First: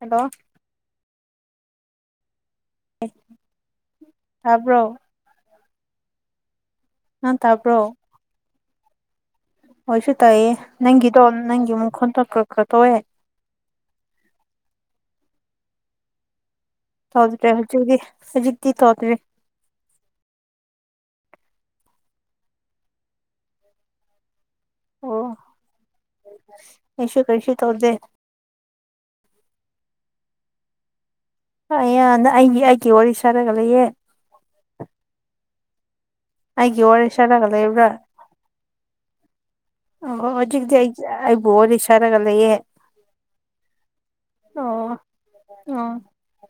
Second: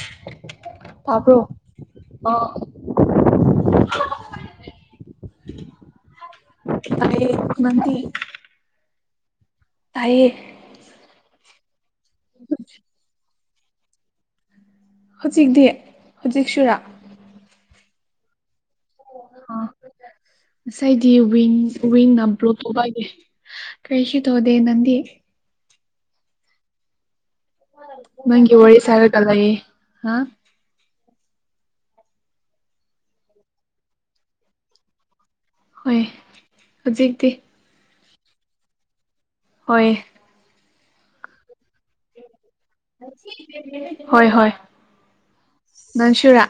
Hello ꯇꯕ꯭ꯔꯣ ꯑꯥ ꯇꯥꯕ꯭ꯔꯣ ꯇꯥꯏꯌꯦ ꯅꯪ ꯇꯥꯕ꯭ꯔꯣ ꯅꯪꯗꯤ ꯍꯣꯏꯁꯨ ꯇꯥꯏꯌꯦ ꯅꯪꯒꯤꯗꯣ ꯅꯪꯒꯤ ꯃꯈꯣꯟꯇꯣ ꯈꯔ ꯈꯔ ꯇꯧꯋꯦ ꯍꯧꯖꯤꯛꯇꯤ ꯍꯧꯖꯤꯛ ꯁꯨꯔꯥ ꯇꯧꯗ꯭ꯔꯦ ꯍꯧꯖꯤꯛꯄꯨꯗꯤ ꯍꯧꯖꯤꯛꯇꯤ ꯇꯧꯗ꯭ꯔꯦ ꯑ ꯉꯁꯥꯏꯗꯤ ꯋꯤꯡ ꯋꯤꯡꯅ ꯕ꯭ꯔꯣ ꯇꯧꯕꯩ ꯀꯔꯤꯁꯨ ꯇꯧꯗꯦ ꯅꯪꯗꯤ ꯑꯣ ꯑꯩꯁꯨ ꯀꯩꯁꯨ ꯇꯧꯗꯦ ꯅꯪꯒꯤ ꯋꯥꯔꯤ ꯁꯥꯔꯒ ꯂꯩꯌꯦ ꯍꯥ ꯑꯩꯌꯥ ꯑꯩꯒꯤ ꯑꯩꯒꯤ ꯋꯥꯔꯤ ꯁꯥꯔꯒ ꯂꯩꯌꯦ ꯍꯣꯏ ꯑꯩꯒꯤ ꯋꯥꯔꯤ ꯍꯧꯖꯤꯛꯇꯤ ꯁꯔꯒ ꯂꯩꯕ꯭ꯔꯥ ꯍꯣꯏ ꯑꯣ ꯍꯧꯖꯤꯛꯄꯨꯗꯤ ꯑꯩ ꯑꯩꯕꯨ ꯋꯥꯔꯤ ꯁꯥꯔꯒ ꯂꯩꯌꯦ ꯍꯣꯏ ꯍꯣꯏ ꯑꯣ ꯑꯣ ꯅꯪꯁꯨꯔꯥ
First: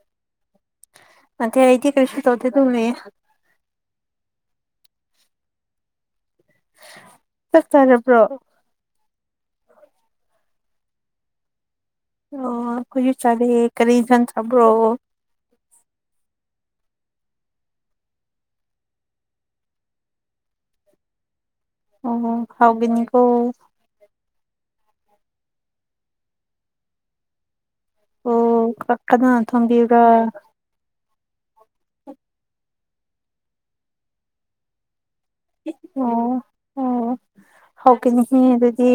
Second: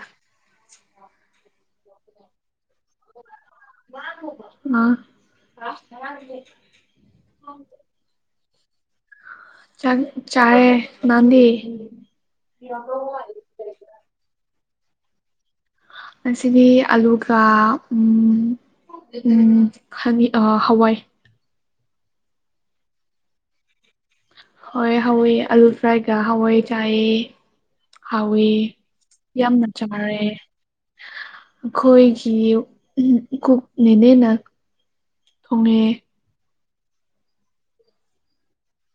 ꯅꯠꯇꯦ ꯑꯩꯗꯤ ꯀꯔꯤꯁꯨ ꯇꯧꯗꯦ ꯑꯗꯨꯝ ꯂꯩꯌꯦ ꯑ ꯆꯥꯛ ꯆꯥꯔꯕ꯭ꯔꯣ ꯆ ꯆꯥꯔꯦ ꯅꯪꯗꯤ ꯑꯣ ꯑꯩꯈꯣꯏꯁꯨ ꯆꯥꯔꯦ ꯀꯔꯤ ꯏꯟꯖꯥꯡ ꯆꯥꯕ꯭ꯔꯣ ꯉꯁꯤꯗꯤ ꯑꯂꯨꯒ ꯍꯋꯥꯏ ꯑꯣ ꯍꯥꯎꯕꯤꯅꯤꯀꯣ ꯍꯣꯏ ꯍꯥꯎꯑꯦ ꯑꯂꯨ ꯐ꯭ꯔꯥꯏꯒ ꯍꯋꯥꯏ ꯆꯥꯏꯑꯦ ꯍꯥꯎꯋꯦ ꯑꯣ ꯀꯅꯥꯅ ꯌꯥꯝꯅ ꯊꯣꯡꯕꯤꯕ꯭ꯔꯥ ꯆꯥꯔꯦ ꯑꯈꯣꯏꯒꯤ ꯀꯨꯛꯅꯤꯅꯦ ꯅꯪ ꯑꯣ ꯑꯣ ꯍꯥꯎꯀꯅꯤꯅꯦ ꯑꯗꯨꯗꯤ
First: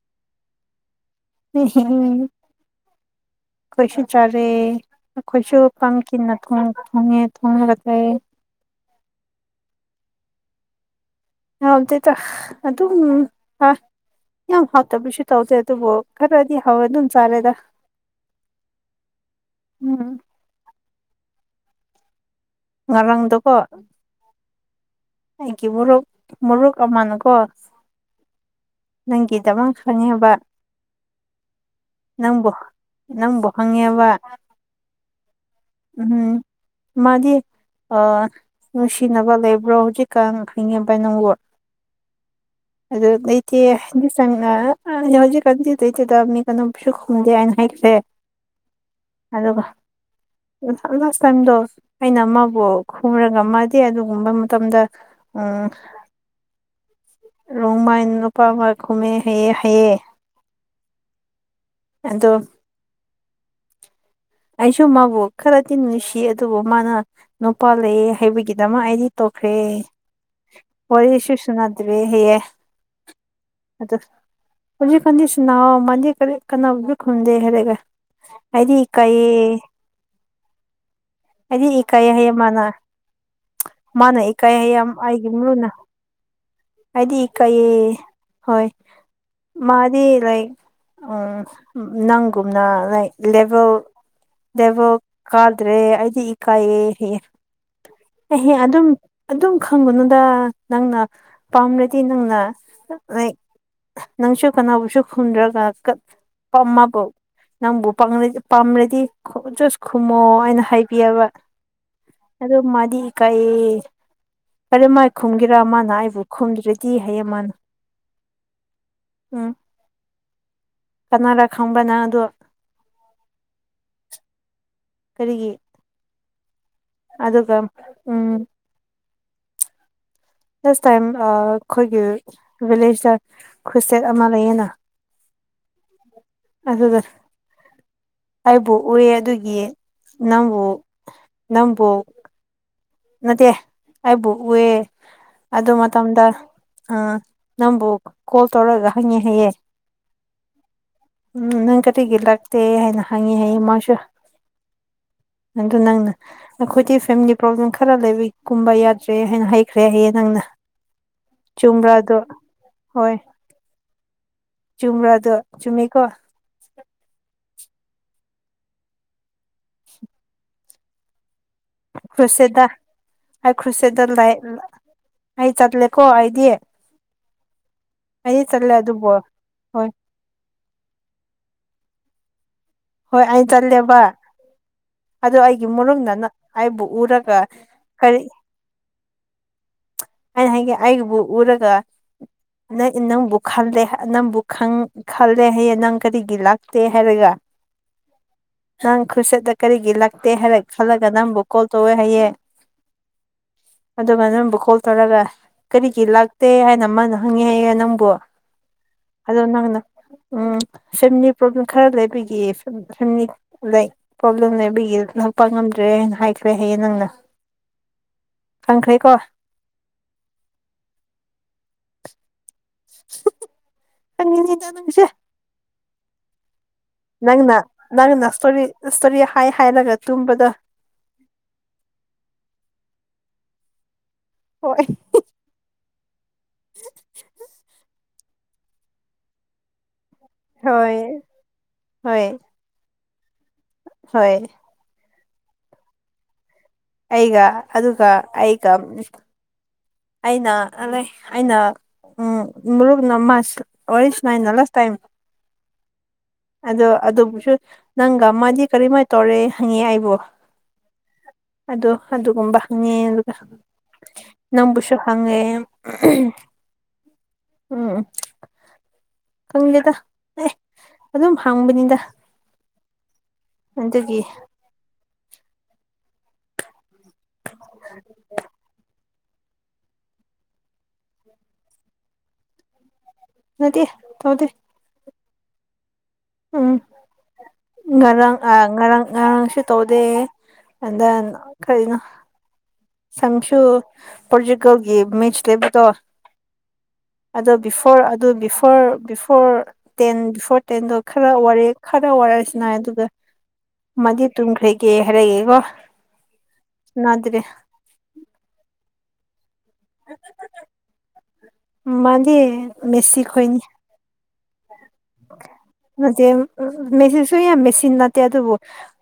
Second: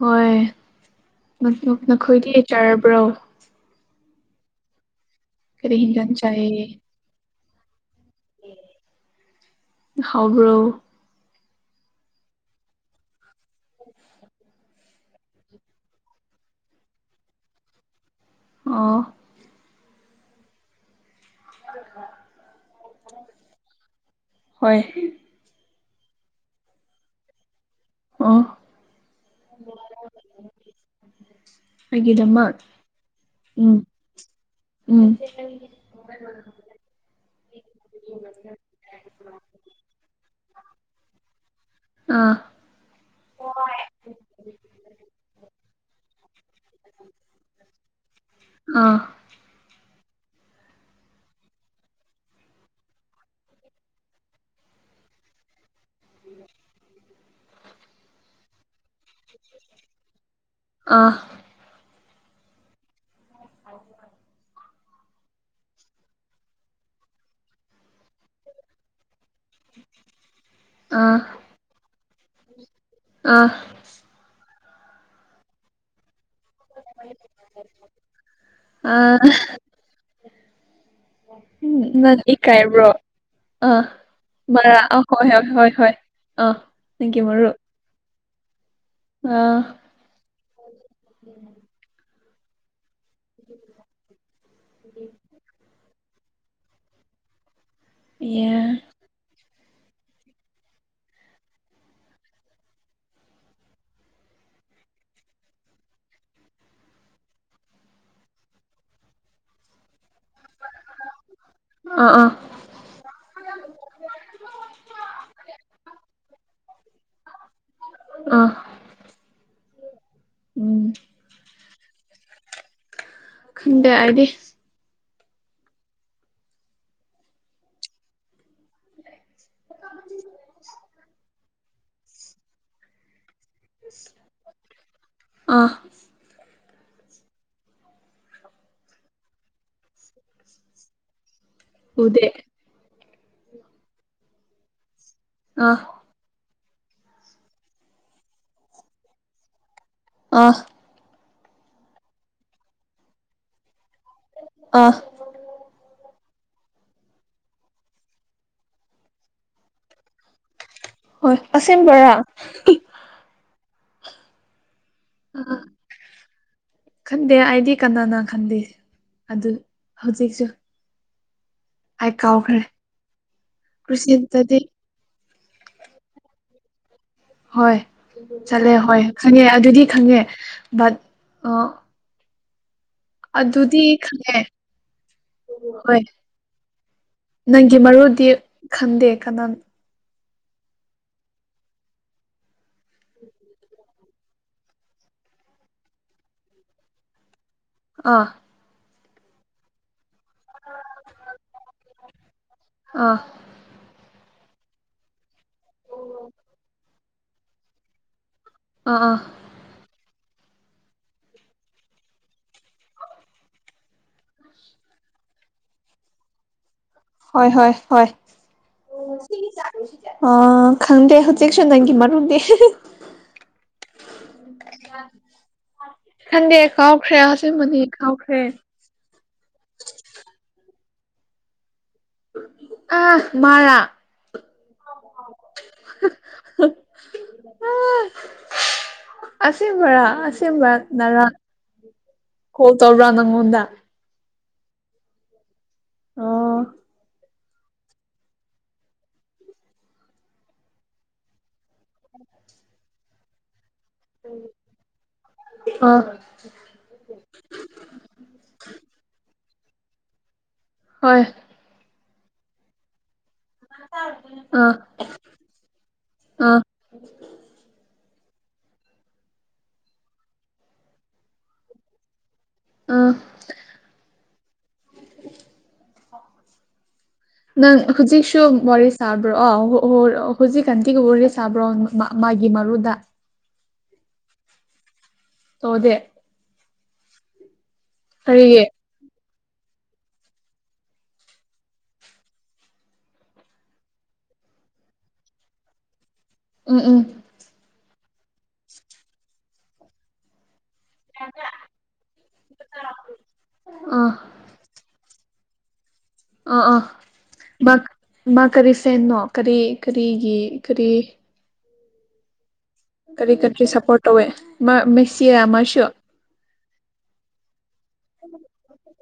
ꯍꯣꯏ ꯅꯈꯣꯏꯗꯤ ꯆꯥꯔꯕ꯭ꯔꯣ ꯑꯩꯈꯣꯏꯁꯨ ꯆꯥꯔꯦ ꯑꯩꯈꯣꯏꯁꯨ ꯀꯔꯤ ꯍꯤꯟꯖꯥꯡ ꯄꯝꯀꯤꯟ ꯆꯥꯏꯌꯦ ꯊꯣꯡꯉꯦ ꯊꯣꯡꯉꯒ ꯆꯥꯏꯑꯦ ꯍꯥꯎꯕ꯭ꯔꯣ ꯍꯥꯎꯗꯦꯗ ꯑꯗꯨꯝ ꯆꯥꯏ ꯌꯥꯝ ꯍꯥꯎꯇꯕꯁꯨ ꯇꯧꯗꯦ ꯑꯗꯨꯕꯨ ꯈꯔꯗꯤ ꯍꯥꯎꯋꯦ ꯑꯗꯨꯝ ꯆꯥꯔꯦꯗ ꯑꯣ ꯎꯝ [unintelligible] ꯉꯔꯥꯡꯗꯀꯣ ꯍꯣꯏ ꯑꯩꯒꯤ ꯃꯣꯔꯣꯛ ꯃꯣꯔꯣꯛ ꯑꯃꯅꯀꯣ ꯑꯣ ꯅꯪꯒꯤꯗꯃꯛ ꯐꯅꯤꯌꯦꯕ ꯅꯪꯕꯨ ꯑꯩꯒꯤꯗꯃꯛ ꯅꯪꯕꯨ ꯎꯝ ꯍꯪꯉꯦꯕ ꯎꯝ ꯎꯝ [unintelligible] ꯃꯥꯗꯤ ꯑ ꯅꯨꯡꯁꯤꯅꯕ ꯂꯩꯕ꯭ꯔꯣ ꯍꯧꯖꯤꯛꯀꯥꯟ ꯈꯔꯤꯉꯦꯝ ꯏ ꯅꯪꯕꯨ ꯑꯥ ꯑꯗꯨ ꯂꯩꯇꯦ [unintelligible] ꯍꯧꯖꯤ ꯀꯟꯗꯤ [unintelligible] ꯑꯗꯨꯝ ꯐꯤꯔꯨꯝ ꯈꯨꯝꯗꯦ ꯍꯥꯏꯅ ꯍꯥꯏꯈ꯭ꯔꯦ ꯑꯥ ꯑꯗꯨꯒ ꯉꯊꯥ ꯂꯥꯁ ꯇꯥꯏꯝꯗꯣ ꯑꯩꯅ ꯑꯃꯕꯨ ꯈꯨꯝꯔꯒ ꯃꯥꯗꯤ ꯑꯗꯨꯒꯨꯝꯕ ꯃꯇꯝꯗ ꯑꯥ [inaudible] ꯔꯣꯡꯃꯥꯏꯟ ꯅꯨꯄꯥ ꯑꯃ ꯈꯨꯝꯃꯦ ꯍꯩꯌ‌ꯦ ꯍꯥꯢꯌ‌ꯦ ꯑꯥ ꯑꯗꯨ [inaudible] ꯑꯩꯁꯨ ꯃꯥꯕꯨ ꯈꯔꯗꯤ ꯅꯨꯡꯁꯤꯌꯦ ꯑꯗꯨꯕꯨ ꯃꯥꯅ ꯅꯨꯄꯥ ꯂꯩꯌꯦ ꯍꯥꯏꯕꯒꯤꯗꯃꯛ ꯑꯩꯗꯤ ꯇꯣꯛꯈ꯭ꯔꯦ ꯑꯥ ꯋꯥꯔꯤꯁꯨꯨ ꯁꯅꯥꯗꯔꯦ ꯍꯥꯢꯌꯦ ꯑ ꯑꯗꯨ ꯍꯧꯖꯤꯀꯟꯗꯤ ꯁꯨꯅꯋꯣ ꯃꯥꯗꯤ ꯀꯔꯤ ꯀꯅꯥꯕꯨꯗꯤ ꯈꯨꯝꯗꯦ ꯍꯥꯏꯔꯒ ꯑꯩꯗꯤ ꯑꯥ ꯏꯀꯩꯌ‌ꯦ ꯑꯩꯗꯤ ꯏꯀꯥꯏ ꯅꯪ ꯍꯥꯏꯌꯦ ꯃꯥꯅ ꯏꯀꯥꯏꯕ꯭ꯔꯣ ꯑꯥ ꯃꯥꯅ ꯏꯀꯥꯏ ꯃꯔꯥ ꯍꯥꯏꯌꯦ ꯑ ꯍꯣꯏ ꯑꯩꯒꯤ ꯍꯣꯏ ꯃꯔꯨꯞꯅ ꯍꯣꯏ ꯍꯣꯏ ꯑꯥ ꯑꯩꯗꯤ ꯅꯪꯒꯤ ꯃꯔꯨꯞ ꯏꯀꯥꯏꯌꯦ ꯍꯣꯏ ꯑꯥ ꯃꯥꯗꯤ ꯂꯥꯏꯛ ꯎꯝ ꯅꯪꯒꯨꯝꯅ ꯂꯥꯏꯛ ꯂꯦꯕꯦꯜ ꯂꯦꯕꯦꯜ ꯀꯗ꯭ꯔꯦ ꯑꯩꯗꯤ ꯏꯀꯥꯏꯌꯦ ꯍꯥꯢꯌꯦ ꯑꯦ ꯑꯦꯍꯦ ꯑꯗꯨꯝ ꯑꯗꯨꯝ ꯈꯪꯒꯅꯨꯗ ꯅꯪꯅ ꯄꯥꯝꯔꯗꯤ ꯅꯪꯅ ꯂꯥꯏꯛ ꯅꯪꯁꯨ ꯀꯅꯥꯕꯨꯁꯨ ꯈꯨꯝꯗ꯭ꯔꯒ ꯀ ꯄꯝꯃꯕꯨ ꯅꯪꯕꯨꯄꯡꯂꯗꯤ ꯄꯝꯔꯗꯤ ꯖꯁ ꯈꯨꯃꯣ ꯑꯩꯅ ꯍꯥꯏꯕꯤꯌ‌ꯦꯕ ꯑꯥ ꯑꯥ ꯑꯗꯨ ꯃꯗꯤ ꯏꯀꯥꯢꯌ‌ꯦ ꯑꯗꯨ ꯃꯥꯏ ꯈꯨꯝꯒꯦꯔꯥ ꯃꯥꯅ ꯑꯩꯕꯨ ꯈꯨꯝꯗ꯭ꯔꯗꯤ ꯍꯥꯏꯌꯦ ꯃꯥꯅ ꯑ ꯎꯝ ꯎꯝ ꯀꯅꯥꯔ ꯈꯪꯕꯔ ꯅꯪ ꯑꯗꯨ ꯈꯟꯗꯦ ꯑꯥꯢꯗꯤ ꯀꯔꯤꯒꯤ ꯑꯗꯨꯒ ꯎꯝ [unintelligible] ꯐꯁ ꯇꯥꯏꯝ ꯑꯩꯈꯣꯏꯒꯤ ꯚꯤꯂꯦꯖꯇ ꯈꯨꯠꯁꯦꯠ ꯑꯃ ꯂꯩꯌꯦꯅ ꯑꯥ ꯑꯗꯨꯒ ꯑꯩꯕꯨ ꯎꯌ‌ꯦ ꯑꯗꯨꯒꯤ ꯅꯪꯕꯨ ꯅꯪꯕꯨ ꯎꯗꯦ ꯅꯠꯇꯦ ꯑꯩꯕꯨ ꯎꯌ‌ꯦ ꯑꯗꯨ ꯑꯥ ꯃꯇꯝꯗ ꯑ ꯅꯪꯕꯨ ꯀꯣꯜ ꯇꯧꯔꯒ ꯍꯪꯉꯦ ꯍꯥꯏꯌꯦ ꯑ ꯎꯝ ꯅꯪ ꯀꯔꯤꯒꯤ ꯂꯥꯛꯇꯦ ꯍꯥꯏꯅ ꯍꯪꯉꯤ ꯍꯥꯏꯌꯦ ꯃꯥꯁꯨ ꯑ ꯑꯗꯨ ꯅꯪꯅ ꯑꯩꯈꯣꯏꯗꯤ ꯐꯦꯃꯤꯂꯤ ꯄ꯭ꯔꯣꯕ꯭ꯂꯦꯝ ꯈ ꯈꯔ ꯂꯩꯕꯒꯤ ꯀꯨꯝꯕ ꯌꯥꯗ꯭ꯔꯦ ꯍꯥꯏꯅ ꯍꯩꯈ꯭ꯔꯦ ꯍꯥꯏꯌꯦ ꯅꯪꯅ ꯍꯣꯏ ꯆꯨꯝꯕ꯭ꯔ ꯑꯁꯦꯡꯕꯔꯥ ꯑꯗꯨ ꯍꯣꯏ ꯆꯨꯝꯕ꯭ꯔ ꯗꯣ ꯑꯥ ꯆꯨꯝꯃꯤ ꯀꯣ ꯈꯟꯗꯦ ꯑꯩꯗꯤ ꯀꯅꯥꯅ ꯈꯟꯗꯦ ꯑꯗꯨ ꯍꯧꯖꯤꯛꯁꯨ ꯑꯩ ꯀꯥꯎꯈ꯭ꯔꯦ ꯈꯨꯔꯁꯦꯗ ꯑꯩ ꯈꯨꯔꯁꯦꯗ ꯂꯩ ꯀ꯭ꯔꯨꯁꯦꯠꯇꯗꯤ ꯑꯩ ꯆꯠꯂꯦꯀꯣ ꯑꯩꯗꯤ ꯍꯣꯏ ꯑꯩꯗꯤ ꯆꯠꯂꯦ ꯍꯣꯏ ꯑꯗꯨꯕꯨ ꯈꯪꯉꯦ ꯑꯗꯨꯗꯤ ꯍꯣꯏ ꯈꯪꯉꯦ ꯕꯠ ꯍꯣꯏ ꯑꯩ ꯑꯗꯨꯗꯤ ꯆꯠꯂꯦꯕ ꯈꯪꯉꯦ ꯑꯗꯨ ꯑꯩꯒꯤ ꯍꯣꯏ ꯃꯔꯨꯞꯅ ꯑꯩꯕꯨ ꯎꯔꯒ ꯅꯪꯒꯤ ꯀꯩ ꯃꯔꯨꯗꯤ ꯈꯟꯗꯦ ꯀꯅꯥ ꯑꯩ ꯍꯥꯏꯒꯦ ꯑꯩꯕꯨ ꯎꯔꯒ ꯅꯪ ꯅꯪꯕꯨ ꯈꯜꯂꯦ ꯅꯪꯕꯨ ꯈꯪ ꯈꯜꯂꯦ ꯍꯥꯏꯌꯦ ꯅꯪ ꯀꯔꯤꯒꯤ ꯂꯥꯛꯇꯦ ꯍꯥꯏꯔꯒ ꯑꯥ ꯅꯪ ꯈꯨꯠꯁꯠꯇ ꯀꯔꯤꯒꯤ ꯂꯥꯛꯇꯦ ꯍꯥꯏꯔ ꯈꯜꯂꯒ ꯅꯪꯕꯨ ꯀꯣꯜ ꯇꯧꯋꯦ ꯍꯥꯏꯌꯦ ꯑꯥ ꯑꯗꯨꯒ ꯅꯪꯕꯨ ꯀꯣꯜ ꯇꯧꯔꯒ ꯀꯔꯤꯒꯤ ꯂꯥꯛꯇꯦ ꯍꯥꯏꯅ ꯃꯥꯅ ꯍꯪꯉꯤ ꯍꯥꯏꯌꯦ ꯅꯪꯕꯨ ꯑꯥ ꯑ ꯑꯗꯣ ꯅꯪꯅ ꯎꯝ ꯐꯦꯃꯤꯂꯤ ꯄ꯭ꯔꯣꯕ꯭ꯂꯦꯝ ꯈꯔ ꯂꯩꯕꯒꯤ ꯎꯝ ꯐꯦꯃꯤꯂꯤ ꯄ꯭ꯔꯣꯕ꯭ꯂꯦꯝ ꯂꯩꯕꯒꯤ ꯂꯥꯛꯄ ꯉꯝꯗ꯭ꯔꯦ ꯍꯥꯏꯅ ꯍꯥꯏꯈ꯭ꯔꯦ ꯍꯥꯏꯌꯦ ꯅꯪꯅ ꯍꯣꯏ ꯍꯣꯏ ꯍꯣꯏ ꯈꯪꯈ꯭ꯔꯦꯀꯣ ꯑ ꯈꯪꯗꯦ ꯍꯧꯖꯤꯛꯁꯨ ꯅꯪꯒꯤ ꯃꯔꯨꯗꯦ ꯈꯪꯉꯤꯅꯤꯗ ꯅꯪꯁꯦ ꯈꯟꯗꯦ ꯀꯥꯎꯈ꯭ꯔꯦ ꯑꯁꯤꯃꯅꯤ ꯀꯥꯎꯈ꯭ꯔꯦ ꯏꯁꯇꯔꯤ ꯍꯥꯏ ꯍꯥꯏꯔꯒ ꯇꯨꯝꯕꯗ ꯑ ꯃꯥꯔ ꯍꯣꯏ [unintelligible] ꯑꯁꯦꯡꯕꯔ ꯑꯁꯦꯡꯕꯔ ꯍꯣꯏ ꯅꯔꯥ ꯍꯣꯏ ꯀꯣꯜ ꯇꯧꯕ꯭ꯔꯥ ꯅꯪꯉꯣꯟꯗ ꯍꯣꯏ ꯑꯣ ꯑꯩꯒ ꯑꯗꯨꯒ ꯑꯩꯒ ꯑꯩꯅ ꯑꯂꯦ ꯑꯩꯅ ꯎꯝ ꯃꯔꯨꯞꯅ ꯃꯥꯁ ꯋꯥꯔꯤ ꯁꯥꯅꯩꯅ ꯑꯜꯋꯦꯁ ꯇꯥꯏꯝ ꯑꯥ ꯑꯗꯣ ꯑꯗꯨꯕꯨꯁꯨ ꯅꯪꯒ ꯃꯥꯗꯤ ꯀꯔꯤꯝꯃꯥꯏ ꯇꯧꯔꯦ ꯍꯪꯉꯦ ꯑꯩꯕꯨ ꯍꯣꯏ ꯑꯗꯣ ꯑꯗꯨꯒꯨꯝꯕ ꯍꯪꯉꯦ ꯑꯗꯨꯒ [unintelligible] ꯅꯡꯕꯨꯁꯨ ꯍꯪꯉꯦ ꯑꯍꯝ ꯑꯥ ꯎꯝ ꯈꯪꯗꯦꯗ ꯑꯦ ꯑꯗꯨꯝ ꯍꯪꯕꯅꯤꯗ ꯎꯝ ꯑꯗꯨꯒꯤ ꯅꯪ ꯍꯨꯖꯤꯛꯁꯨꯨ ꯋꯥꯔꯤ ꯁꯥꯕ꯭ꯔꯣ ꯑ ꯍ ꯍꯧꯖꯤꯛꯀꯥꯟꯇꯤꯒ ꯋꯥꯔꯤ ꯁꯥꯕ꯭ꯔꯣ ꯃꯥ ꯃꯥꯒꯤ ꯃꯔꯨꯗ ꯅꯠꯇꯦ ꯇꯧꯗꯦ ꯇꯣꯗꯦ ꯎꯝ ꯉꯔꯥꯡ ꯑ ꯀꯔꯤꯒꯤ ꯉꯔꯥꯡ ꯉꯔꯥꯡꯁꯨ ꯇꯧꯗꯦ ꯑꯗ ꯑ ꯀꯔꯤꯅꯣ ꯁꯪꯁꯨꯨ ꯄꯣꯔꯆꯨꯒꯜꯒꯤ ꯃꯤꯆ ꯂꯩꯕꯗꯣ ꯎꯝ ꯎꯝ ꯑꯗꯣ ꯕꯤꯐꯣꯔ ꯑꯗꯣ ꯕꯤꯐꯣꯔ ꯕꯤꯐꯣꯔ ꯇꯦꯟ ꯕꯤꯐꯣꯔ ꯇꯦꯟꯗꯣ ꯈꯔ ꯋꯥꯔꯦ ꯈꯔ ꯋꯥꯔꯛꯁꯤꯅꯥꯏ ꯑꯗꯨꯗ ꯑꯥ ꯃꯥꯗꯤ ꯇꯨꯡ ꯈ꯭ꯔꯦꯒꯦ ꯍꯥꯏꯔꯦꯀꯣ ꯑꯥ ꯑꯥ ꯅꯗ꯭ꯔꯦ [unintelligible] ꯃꯥ ꯀꯔꯤ ꯁꯦꯅꯣ ꯀꯔꯤ ꯀꯔꯤꯒꯤ ꯀꯔꯤ ꯃꯥꯟꯗꯤꯌꯦ ꯀꯔꯤ ꯀꯟꯇ꯭ꯔꯤ ꯁꯞꯄ꯭ꯔꯣꯠ ꯇꯧꯋꯦ ꯃꯥ ꯃꯦꯁꯤꯌꯥ ꯃꯥꯁꯨ [unintelligible] ꯃꯦꯁꯤꯁꯨ ꯌꯥꯝ ꯃꯦꯁꯤꯟ ꯅꯥꯠꯇꯦ ꯑꯗꯨꯕꯨ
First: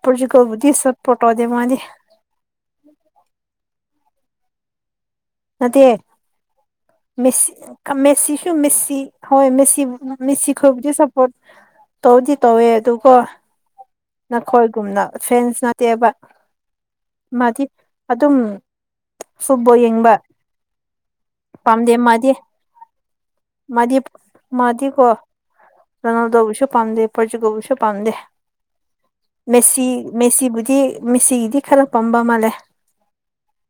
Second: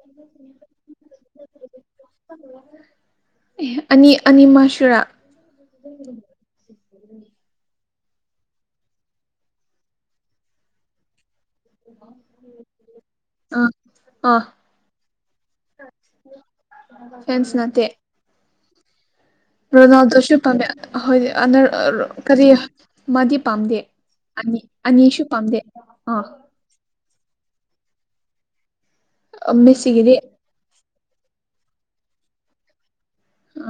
ꯄꯣꯔꯆꯨꯀꯜꯕꯨꯗꯤ ꯁꯞꯄ꯭ꯔꯣꯠ ꯇꯧꯗꯦ ꯃꯥꯗꯤ [inaudible] ꯑꯦ ꯑꯅꯤ ꯑꯅꯤ ꯃꯁꯨꯨꯔꯥ ꯅꯠꯇꯦ ꯎꯝ ꯃꯦꯁꯤ ꯃꯦꯁꯤꯁꯨꯨ ꯃꯦꯁꯤ ꯍꯣꯏ ꯃꯦꯁꯤ ꯃꯦꯁꯤ ꯈꯣꯏꯕꯨꯗꯤ ꯁ ꯄꫭꯠ ꯇꯧꯗꯤ ꯇꯧꯋꯦ ꯑꯗꯣ ꯀꯣ ꯑꯥ ꯑꯥ ꯅꯈꯣꯏꯒꯨꯝꯅ ꯐꯦꯟꯁ ꯅꯠꯇꯦꯕ ꯐꯦꯟꯁ ꯃꯥꯗꯤ ꯅꯠꯇꯦ ꯑꯗꯨꯝ ꯐꯨꯠꯕꯣꯜ ꯌꯦꯡꯕ ꯔꯣꯅꯥꯜꯅꯗꯣꯁꯨ ꯄꯝꯃꯦ ꯍꯣꯏꯗꯤ ꯑꯅꯔ ꯄꯥꯝꯗꯦ ꯑꯔ ꯃꯥꯗꯤ ꯀꯔꯤ ꯃꯥꯗꯤ ꯄꯥꯝꯗꯦ ꯃꯥꯗꯤ ꯑꯅꯤ ꯃꯥꯗꯤꯀꯣ ꯑꯅꯤꯁꯨ ꯄꯥꯝꯗꯦ ꯑꯥ ꯔꯣꯅꯥꯜꯗꯣꯕꯨꯁꯨ ꯄꯝꯗꯦ ꯄꯣꯔꯆꯨꯒꯜꯁꯨ ꯄꯥꯝꯗꯦ ꯃꯦꯁꯤ ꯃꯦꯁꯤꯒꯤꯗꯤ ꯃꯦꯁꯤꯕꯨꯗꯤ ꯃꯦꯁꯤꯒꯤꯗꯤ ꯈꯔꯥꯄꯝꯕ ꯑꯃꯥꯂꯩ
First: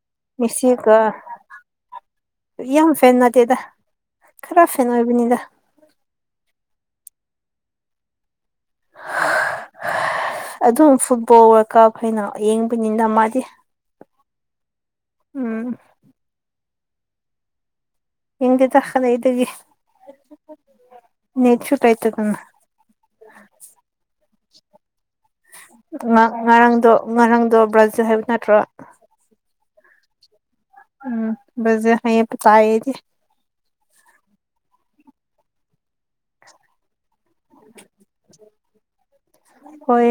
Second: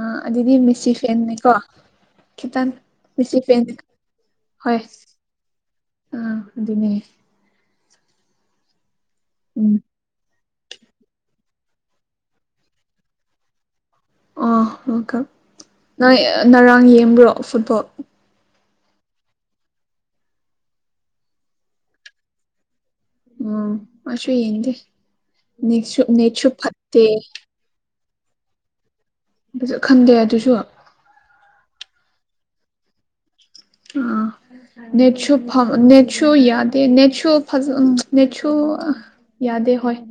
ꯑ ꯑꯗꯨꯗꯤ ꯃꯦꯁꯤ ꯐꯦꯟꯅꯦꯀꯣ ꯈꯈꯤꯇꯥꯟ ꯌꯥꯝ ꯐꯦꯟ ꯅꯠꯇꯦꯗ [unintelligible] ꯈꯔ ꯍꯣꯏ ꯐꯦꯟ ꯑꯣꯏꯕꯅꯤꯗ ꯑ ꯑꯗꯨꯅꯦ ꯎꯝ ꯑꯗꯨꯝ ꯐꯨꯠꯕꯣꯜ ꯀꯥꯎꯈ꯭ꯔꯦꯅ ꯌꯦꯡꯕꯅꯤꯅ ꯃꯥꯗꯤ ꯑꯣ ꯂꯣꯀꯞ ꯎꯝ ꯅꯣꯏ ꯉꯔꯥꯡ ꯌꯦꯡꯕ꯭ꯔꯣ ꯐꯨꯠꯕꯣꯜ ꯌꯦꯡꯗꯦꯗ ꯀꯗꯥꯏꯗꯒꯤ ꯅꯦꯠꯁꯨ ꯂꯩꯇꯗꯅ ꯎꯝ ꯑꯩꯁꯨ ꯌꯦꯡꯗꯦ ꯅꯦꯁꯨ ꯅꯦꯠꯁꯨ ꯐꯠꯇꯦ ꯑꯥꯗꯣ ꯕ꯭ꯔꯥꯖꯜ ꯍꯥꯏꯕ ꯅꯠꯇ꯭ꯔꯣ ꯈꯪꯗꯦ ꯑꯗꯨꯁꯨ ꯎꯝ ꯕꯖꯜ ꯍꯥꯌꯦ ꯇꯥꯌꯦ ꯑꯩꯗꯤ ꯑꯥ ꯅꯦꯠꯁꯨ ꯐ ꯅꯦꯠꯁꯨ ꯌꯥꯗꯦ ꯅꯦꯁꯨ ꯐꯖ ꯅꯦꯁꯨ ꯑ [unintelligible] ꯍꯣꯏ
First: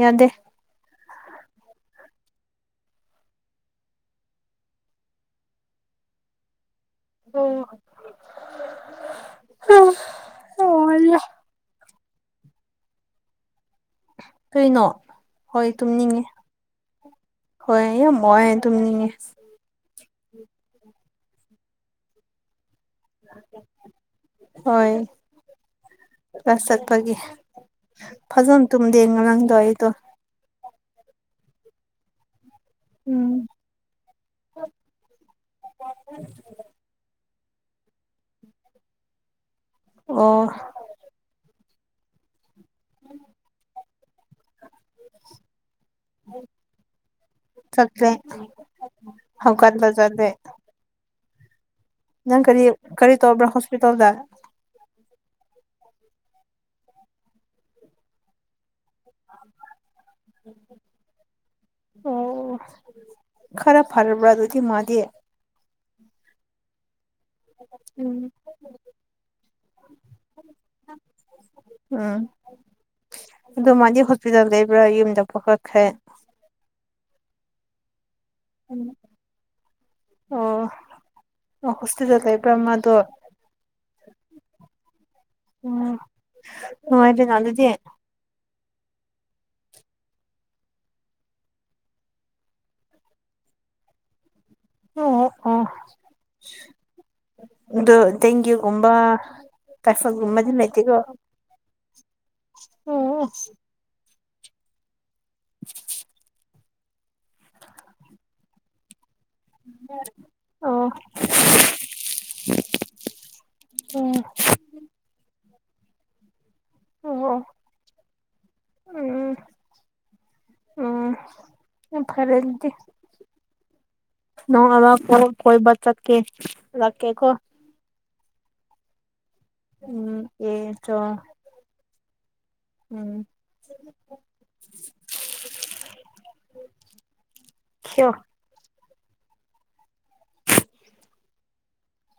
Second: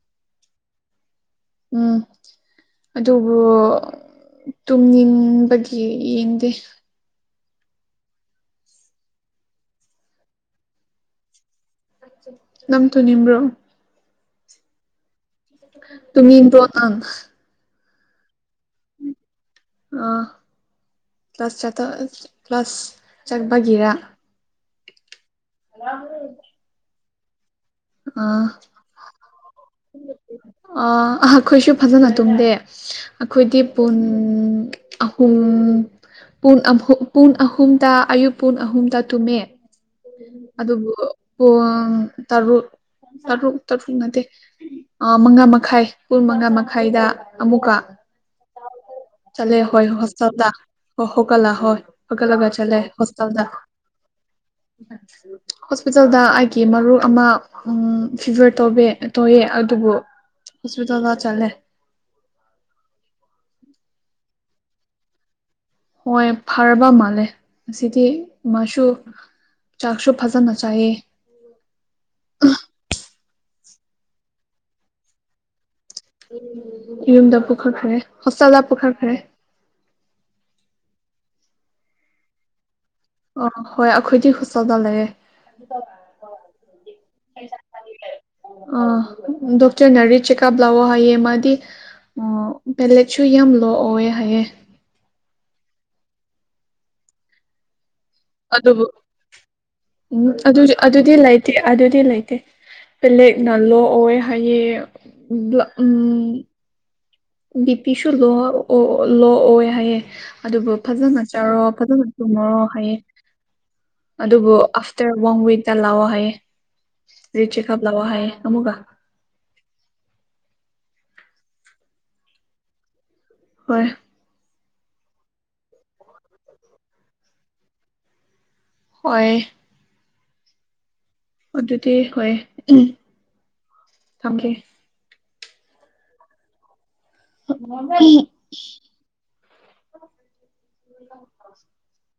ꯌꯥꯗꯦ꯫ ꯎꯝ ꯑꯗꯨꯕꯨ ꯇꯨꯝꯅꯤꯡꯕꯒꯤ ꯌꯦꯡꯗꯦ꯫ ꯍ [inaudible] ꯅꯪ ꯇꯨꯝꯅꯤꯡꯕ꯭ꯔꯣ꯫ ꯀꯩꯅꯣ ꯍꯣꯏ ꯇꯨꯝꯅꯤꯡꯉꯦ ꯇꯨꯝꯅꯤꯡꯕ꯭ꯔꯣ ꯅꯪ ꯍꯣꯏ ꯑꯩ ꯌꯥꯝ ꯋꯥꯏꯌꯦ ꯇꯨꯝꯅꯤꯡꯉꯦ꯫ ꯑ ꯀ꯭ꯂꯥꯁ ꯆꯇ ꯀ꯭ꯂꯥꯁ ꯆꯠꯄꯒꯤꯔ꯫ ꯍꯣꯏ ꯀ꯭ꯂꯥꯁ ꯆꯠꯄꯒꯤ꯫ ꯐꯖꯅ ꯇꯨꯝꯗꯦ ꯉꯔꯥꯡꯗꯣ ꯑꯩꯗꯣ ꯑ ꯑ ꯑꯩꯈꯣꯏꯁꯨ ꯐꯖꯅ ꯇꯨꯝꯗꯦ꯫ ꯎꯝ ꯑꯩꯈꯣꯏꯗꯤ ꯄꯡ ꯑꯍꯨꯝ ꯄꯨꯡ ꯑꯍꯨ ꯄꯨꯡ ꯑꯍꯨꯝꯇ ꯑꯌꯨꯛ ꯄꯨꯡ ꯑꯍꯨꯝꯗ ꯇꯨꯝꯃꯦ ꯑꯣ ꯑꯗꯨꯕꯨ ꯄꯨꯡ ꯇꯔꯨꯛ ꯇꯔꯨꯛ ꯇꯔꯨꯛ ꯅꯠꯇꯦ ꯑ ꯃꯉꯥ ꯃꯈꯥꯏ ꯄꯨꯡ ꯃꯉꯥ ꯃꯈꯥꯏꯗ ꯑꯃꯨꯛꯀ ꯀꯈ꯭ꯔꯦ [unintelligible] ꯆꯠꯂꯦ ꯍꯣꯏ ꯍꯣꯁꯇꯦꯜꯗ ꯍꯧꯒꯠꯂꯒ ꯍꯣꯏ ꯅꯪ ꯍꯧꯒꯠꯂꯒ ꯀꯔꯤ ꯆꯠꯂꯦ ꯀꯔꯤ ꯇꯧꯕ꯭ꯔꯥ ꯍꯣꯁꯇꯦꯜꯗ ꯍꯣꯁꯄꯤꯇꯥꯜꯗ ꯍꯣꯁꯄꯤꯇꯥꯜꯗ ꯑꯩꯒꯤ ꯃꯔꯨꯞ ꯑꯃ ꯎ ꯐꯤꯚꯔ ꯇ ꯇꯧꯑꯦ ꯑꯗꯨꯕꯨ ꯍꯣꯁꯄꯤꯇꯥꯜꯗ ꯆꯠꯂꯦ ꯑꯣ ꯈꯔ ꯐꯔꯕ꯭ꯔꯥ ꯑꯗꯨꯗꯤ ꯃꯥꯗꯤ ꯍꯣꯏ ꯐꯔꯕ ꯃꯥꯜꯂꯦ ꯉꯁꯤꯗꯤ ꯎꯝ ꯃꯥꯁꯨ ꯆꯥꯛꯁꯨ ꯐꯖꯅ ꯆꯥꯏꯌꯦ ꯎꯝ ꯑꯗꯨ ꯃꯥꯗꯤ ꯍꯣꯁꯄꯤꯇꯥꯜ ꯂꯩꯕ꯭ꯔꯥ ꯌꯨꯝꯗ ꯄꯨꯈꯠꯈ꯭ꯔꯦ ꯌꯨꯝꯗ ꯄꯨꯈꯠꯈ꯭ꯔꯦ ꯍꯣꯁꯇꯥꯦꯜꯗ ꯄꯨꯈꯠꯈ꯭ꯔꯦ ꯑꯣ ꯑꯣ ꯍꯣꯁꯇꯦꯜꯗ ꯂꯩꯕ꯭ꯔꯥ ꯃꯥꯗꯣ ꯑ ꯍꯣꯏ ꯑꯩꯈꯣꯏꯗꯤ ꯍꯣꯁꯇꯦꯜꯗ ꯂꯩꯌꯦ ꯎꯝ ꯅꯨꯡꯉꯥꯏꯗꯅ ꯑꯗꯨꯗꯤ ꯑ ꯗꯣꯛꯇꯔꯅ ꯔꯤ ꯆꯦꯛꯀꯞ ꯂꯥꯛꯑꯣ ꯍꯥꯏꯌꯦ ꯃꯥꯗꯤ ꯑꯣ ꯄꯦꯂꯦꯠꯁꯨ ꯌꯥꯝ ꯂꯣ ꯑꯣꯏꯑꯦ ꯍꯥꯏꯌꯦ ꯑꯣ ꯑꯣ ꯑꯗꯨ ꯑꯗꯨꯕꯨ ꯇꯦꯡꯒꯤꯒꯨꯝꯕ ꯎꯝ ꯑꯗꯨꯗꯤ ꯑꯗꯨꯗꯤ ꯂꯩꯇꯦ ꯑꯗꯨꯗꯤ ꯂꯩꯇꯦ ꯑꯣ ꯄꯦꯂꯦꯠꯅ ꯂꯣ ꯑꯣꯏꯌꯦ ꯍꯥꯏꯌꯦ ꯎꯝ ꯕꯤ ꯄꯤꯁꯨ ꯂꯣ ꯂꯣ ꯑꯣꯏ ꯍꯥꯏꯌꯦꯦ ꯑꯗꯨꯕꯨ ꯑꯣ ꯐꯖꯅ ꯆꯥꯔꯣ ꯐꯖꯅ ꯇꯨꯝꯃꯨꯔꯣ ꯍꯥꯏꯌꯦ ꯎꯝ ꯑꯗꯨꯕꯨ ꯑꯥꯐꯇꯔ ꯋꯥꯟ ꯋꯤꯛꯇ ꯂꯥꯛꯑꯣ ꯍꯥꯏꯌꯦ ꯑꯣ ꯔꯤ ꯆꯦꯛꯑꯞ ꯂꯥꯛꯑꯣ ꯍꯥꯏꯌꯦ ꯑꯃꯨꯛꯀ ꯎꯝ ꯎꯝ ꯌꯥꯝ ꯐꯔꯦ ꯑꯗꯨꯗꯤ ꯍꯣꯏ ꯅꯣꯡꯉꯥꯜꯂꯛ ꯀꯣꯏꯕ ꯆꯠꯀꯦ ꯂꯥꯛꯀꯦꯀꯣ ꯍꯣꯏ ꯎꯝ ꯑꯦ ꯆꯣ ꯑꯗꯨꯗꯤ ꯍꯣꯏ ꯎꯝ ꯊꯝꯒꯦ ꯁꯤꯌꯣꯔ [inaudible] [inaudible]